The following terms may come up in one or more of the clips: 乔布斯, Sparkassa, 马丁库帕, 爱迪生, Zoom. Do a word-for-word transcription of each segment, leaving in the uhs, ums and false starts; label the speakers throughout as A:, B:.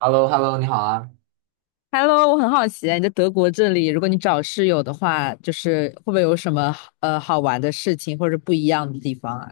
A: h e l l o h e l l o 你好啊！
B: Hello，我很好奇，你在德国这里，如果你找室友的话，就是会不会有什么呃好玩的事情或者不一样的地方啊？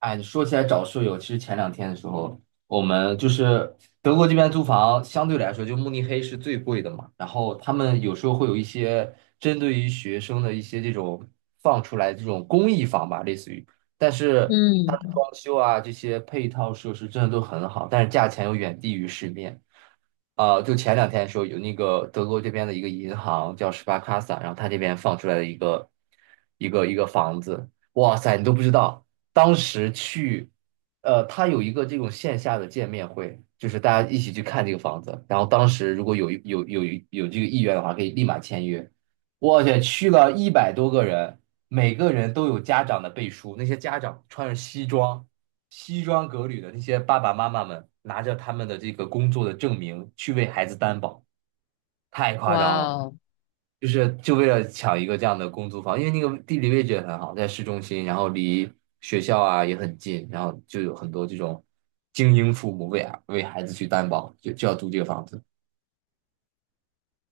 A: 哎，说起来找舍友，其实前两天的时候，我们就是德国这边租房相对来说，就慕尼黑是最贵的嘛。然后他们有时候会有一些针对于学生的一些这种放出来这种公益房吧，类似于，但是它
B: 嗯，
A: 的装修啊这些配套设施真的都很好，但是价钱又远低于市面。呃，就前两天的时候，有那个德国这边的一个银行叫 s p a r k a s s a 然后他这边放出来的一个一个一个房子，哇塞，你都不知道，当时去，呃，他有一个这种线下的见面会，就是大家一起去看这个房子，然后当时如果有有有有这个意愿的话，可以立马签约。我去，去了一百多个人，每个人都有家长的背书，那些家长穿着西装、西装革履的那些爸爸妈妈们，拿着他们的这个工作的证明去为孩子担保，太夸张
B: 哇
A: 了。
B: 哦！
A: 就是就为了抢一个这样的公租房，因为那个地理位置也很好，在市中心，然后离学校啊也很近，然后就有很多这种精英父母为啊为孩子去担保，就就要租这个房子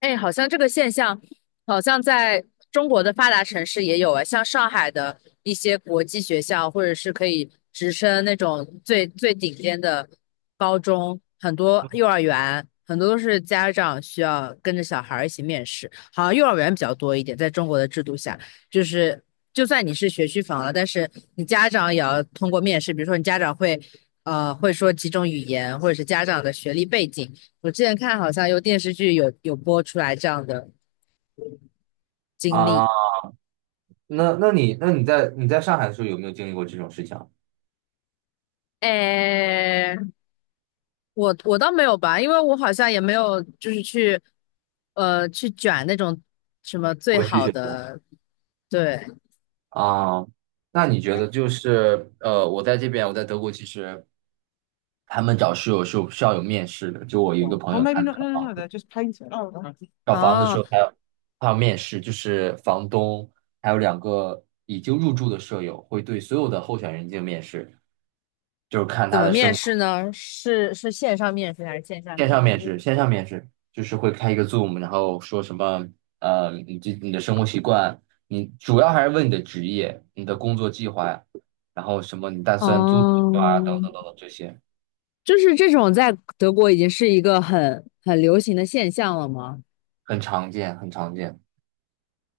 B: 哎，好像这个现象，好像在中国的发达城市也有啊，像上海的一些国际学校，或者是可以直升那种最最顶尖的高中，很多幼儿园，很多都是家长需要跟着小孩儿一起面试，好像幼儿园比较多一点，在中国的制度下，就是就算你是学区房了，但是你家长也要通过面试，比如说你家长会，呃，会说几种语言，或者是家长的学历背景。我之前看好像有电视剧有有播出来这样的经历。
A: 啊。那那你那你在你在上海的时候有没有经历过这种事情啊？
B: 诶，我我倒没有吧，因为我好像也没有就是去呃去卷那种什么最
A: 我去继
B: 好
A: 续。
B: 的，对，
A: 啊，那你觉得就是呃，我在这边，我在德国，其实他们找室友是有需要有面试的。就我有一个朋
B: o
A: 友，他
B: maybe not.
A: 找
B: No, no,
A: 房
B: no. t h e
A: 子，
B: y just painted. Oh, o h
A: 找房子的时
B: 哦，
A: 候还要还要面试，就是房东还有两个已经入住的舍友会对所有的候选人进行面试，就是看
B: 怎
A: 他
B: 么
A: 的
B: 面
A: 生活。
B: 试呢？是是线上面试还是线下
A: 线上
B: 面
A: 面试，
B: 试？
A: 线上面试就是会开一个 Zoom，然后说什么呃，你这你的生活习惯，你主要还是问你的职业、你的工作计划呀，然后什么你打算租多
B: 哦，
A: 久啊，等等等等这些。
B: 就是这种在德国已经是一个很很流行的现象了吗？
A: 很常见，很常见。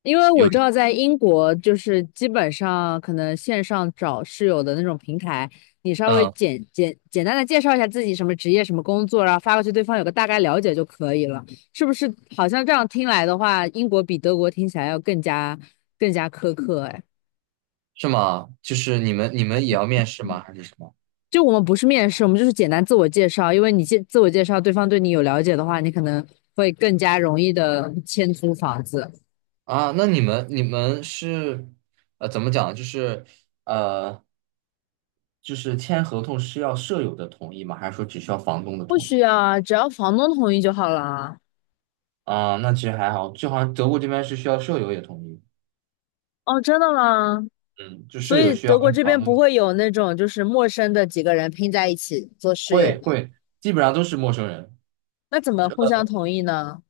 B: 因为我
A: 有，
B: 知道在英国，就是基本上可能线上找室友的那种平台，你稍微
A: 嗯，
B: 简简简单的介绍一下自己什么职业、什么工作，然后发过去，对方有个大概了解就可以了，是不是？好像这样听来的话，英国比德国听起来要更加更加苛刻，哎，
A: 是吗？就是你们你们也要面试吗？还是什么？
B: 就我们不是面试，我们就是简单自我介绍，因为你介自我介绍，对方对你有了解的话，你可能会更加容易的签租房子。
A: 啊，那你们你们是，呃，怎么讲？就是呃，就是签合同是要舍友的同意吗？还是说只需要房东的
B: 不
A: 同意？
B: 需要，只要房东同意就好了。
A: 啊，那其实还好，就好像德国这边是需要舍友也同意，
B: 哦，真的吗？
A: 嗯，就
B: 所
A: 舍友
B: 以
A: 需要
B: 德国
A: 跟
B: 这
A: 房
B: 边
A: 东。
B: 不会有那种就是陌生的几个人拼在一起做室友
A: 会
B: 吗？
A: 会，基本上都是陌生人。
B: 那怎么互相同意呢？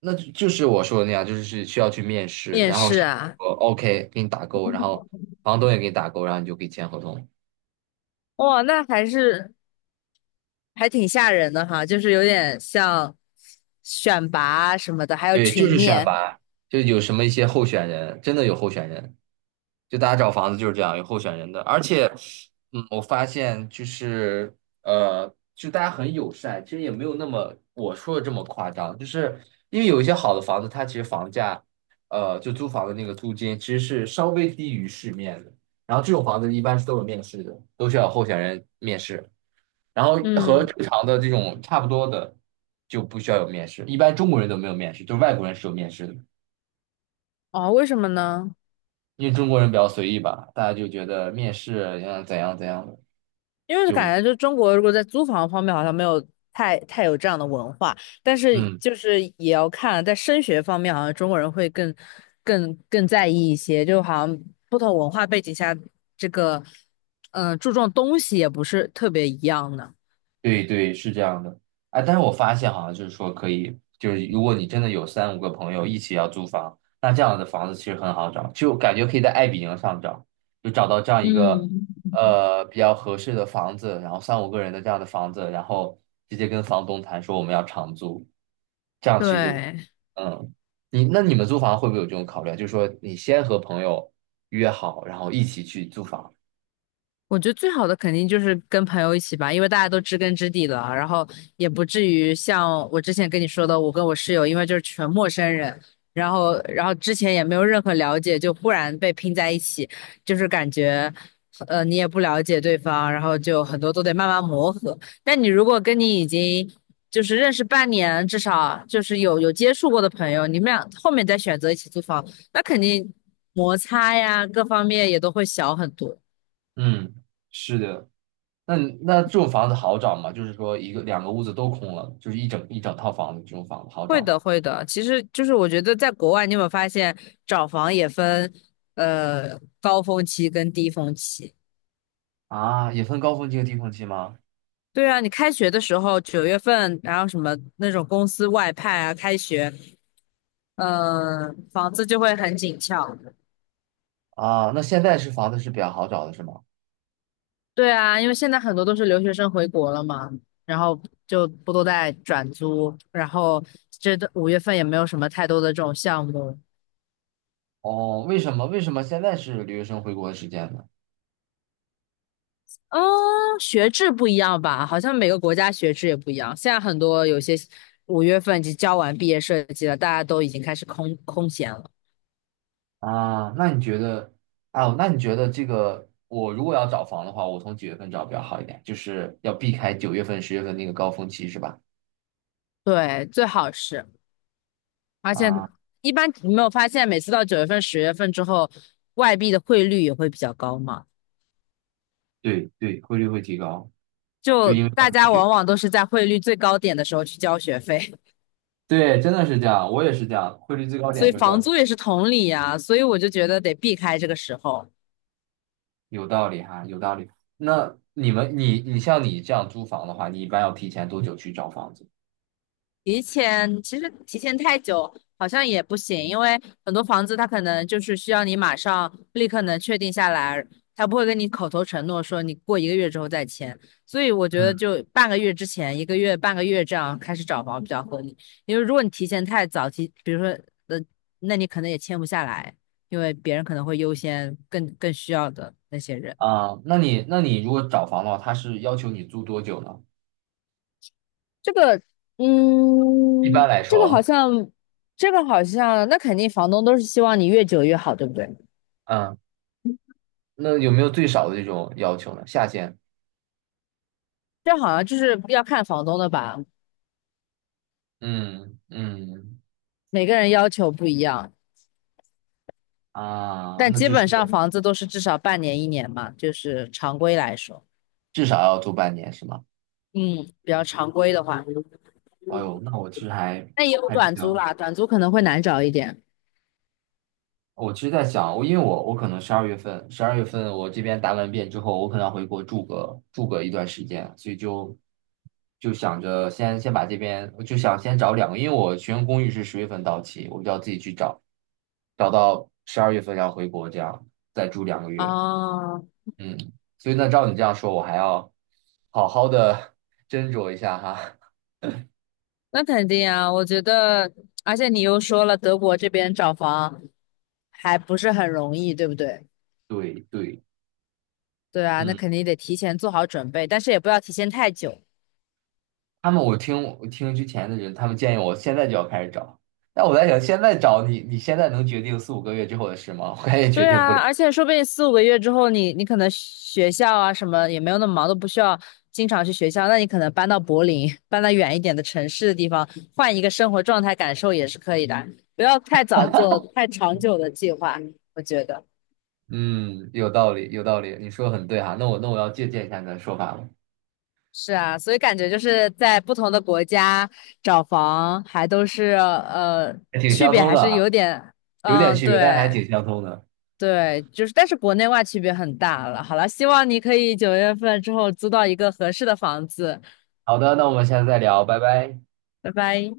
A: 那就就是我说的那样，就是是需要去面试，
B: 面
A: 然后
B: 试
A: 上面
B: 啊，
A: 说 OK 给你打勾，然后房东也给你打勾，然后你就可以签合同。
B: 哇，那还是还挺吓人的哈，就是有点像选拔啊什么的，还有
A: 对，就
B: 群
A: 是选
B: 面
A: 拔，就有什么一些候选人，真的有候选人。就大家找房子就是这样，有候选人的，而且，嗯，我发现就是呃，就大家很友善，其实也没有那么我说的这么夸张，就是因为有一些好的房子，它其实房价，呃，就租房的那个租金其实是稍微低于市面的，然后这种房子一般是都有面试的，都需要有候选人面试，然后和正常的这种差不多的就不需要有面试，一般中国人都没有面试，就外国人是有面试的。
B: 哦，为什么呢？
A: 因为中国人比较随意吧，大家就觉得面试要怎样怎样的，
B: 因为
A: 就
B: 感觉就中国如果在租房方面好像没有太太有这样的文化，但是
A: 嗯。
B: 就是也要看在升学方面，好像中国人会更更更在意一些，就好像不同文化背景下，这个嗯、呃注重东西也不是特别一样的。
A: 对对，是这样的。哎，但是我发现好像就是说可以，就是如果你真的有三五个朋友一起要租房，那这样的房子其实很好找，就感觉可以在爱彼迎上找，就找到这样一个
B: 嗯，
A: 呃比较合适的房子，然后三五个人的这样的房子，然后直接跟房东谈说我们要长租，这样其实就
B: 对，
A: 嗯，你那你们租房会不会有这种考虑啊？就是说你先和朋友约好，然后一起去租房。
B: 我觉得最好的肯定就是跟朋友一起吧，因为大家都知根知底了，然后也不至于像我之前跟你说的，我跟我室友，因为就是全陌生人，然后然后之前也没有任何了解，就忽然被拼在一起，就是感觉，呃，你也不了解对方，然后就很多都得慢慢磨合。但你如果跟你已经就是认识半年，至少就是有有接触过的朋友，你们俩后面再选择一起租房，那肯定摩擦呀各方面也都会小很多。
A: 嗯，是的，那你那这种房子好找吗？就是说一个两个屋子都空了，就是一整一整套房子，这种房子好
B: 会
A: 找吗？
B: 的，会的。其实就是我觉得在国外，你有没有发现找房也分呃高峰期跟低峰期？
A: 啊，也分高峰期和低峰期吗？
B: 对啊，你开学的时候九月份，然后什么那种公司外派啊，开学，呃，房子就会很紧俏。
A: 啊，那现在是房子是比较好找的是吗？
B: 对啊，因为现在很多都是留学生回国了嘛，然后就不都在转租，然后这五月份也没有什么太多的这种项目，
A: 哦，为什么为什么现在是留学生回国的时间呢？
B: 嗯，学制不一样吧？好像每个国家学制也不一样。现在很多有些五月份已经交完毕业设计了，大家都已经开始空空闲了。
A: 啊，那你觉得，啊，那你觉得这个我如果要找房的话，我从几月份找比较好一点？就是要避开九月份、十月份那个高峰期是吧？
B: 对，最好是，而且
A: 啊，
B: 一般你没有发现，每次到九月份、十月份之后，外币的汇率也会比较高嘛？
A: 对对，汇率会提高，就
B: 就
A: 因为要
B: 大
A: 入
B: 家
A: 学。
B: 往往都是在汇率最高点的时候去交学费，
A: 对，真的是这样，我也是这样，汇率最 高
B: 所
A: 点
B: 以
A: 就交。
B: 房租也是同理呀、所以我就觉得得避开这个时候。
A: 有道理哈，有道理。那你们，你你像你这样租房的话，你一般要提前多久去找房子？
B: 提前其实提前太久好像也不行，因为很多房子它可能就是需要你马上立刻能确定下来，他不会跟你口头承诺说你过一个月之后再签，所以我觉得
A: 嗯，
B: 就半个月之前，一个月半个月这样开始找房比较合理，因为如果你提前太早提，比如说呃，那你可能也签不下来，因为别人可能会优先更更需要的那些人。
A: 啊？那你那你如果找房的话，他是要求你租多久呢？
B: 这个，
A: 一
B: 嗯，
A: 般来
B: 这个好
A: 说，
B: 像，这个好像，那肯定房东都是希望你越久越好，对不对？
A: 嗯，那有没有最少的这种要求呢？下限？
B: 这好像就是要看房东的吧，
A: 嗯嗯
B: 每个人要求不一样，
A: 啊，
B: 但
A: 那
B: 基
A: 就
B: 本上
A: 是
B: 房子都是至少半年一年嘛，就是常规来说，
A: 至少要租半年是吗？
B: 嗯，比较常规的话，
A: 哎呦，那我其实还
B: 那也有
A: 还比
B: 短租
A: 较
B: 啦，短租可能会难找一点。
A: 我其实在想，我因为我我可能十二月份，十二月份我这边答完辩之后，我可能要回国住个住个一段时间，所以就就想着先先把这边，我就想先找两个，因为我学生公寓是十月份到期，我就要自己去找，找到十二月份要回国，这样再住两个月。
B: 哦，
A: 嗯，所以那照你这样说，我还要好好的 斟酌一下哈。
B: 那肯定啊，我觉得，而且你又说了，德国这边找房还不是很容易，对不对？
A: 对对，
B: 对啊，那
A: 嗯。
B: 肯定得提前做好准备，但是也不要提前太久。
A: 他们我听我听之前的人，他们建议我现在就要开始找，但我在想，现在找你，你现在能决定四五个月之后的事吗？我也决
B: 对
A: 定不
B: 啊，
A: 了。
B: 而且说不定四五个月之后你，你可能学校啊什么也没有那么忙，都不需要经常去学校。那你可能搬到柏林，搬到远一点的城市的地方，换一个生活状态感受也是可以的。不要太早做太长久的计划，我觉得
A: 嗯，有道理，有道理，你说的很对哈。那我那我要借鉴一下你的说法了，
B: 是啊。所以感觉就是在不同的国家找房，还都是呃
A: 还挺
B: 区
A: 相
B: 别
A: 通
B: 还
A: 的
B: 是有
A: 啊，
B: 点，
A: 有点
B: 嗯，
A: 区别，但是还
B: 对。
A: 挺相通的。
B: 对，就是，但是国内外区别很大了。好了，希望你可以九月份之后租到一个合适的房子。
A: 好的，那我们下次再聊，拜拜。
B: 拜拜。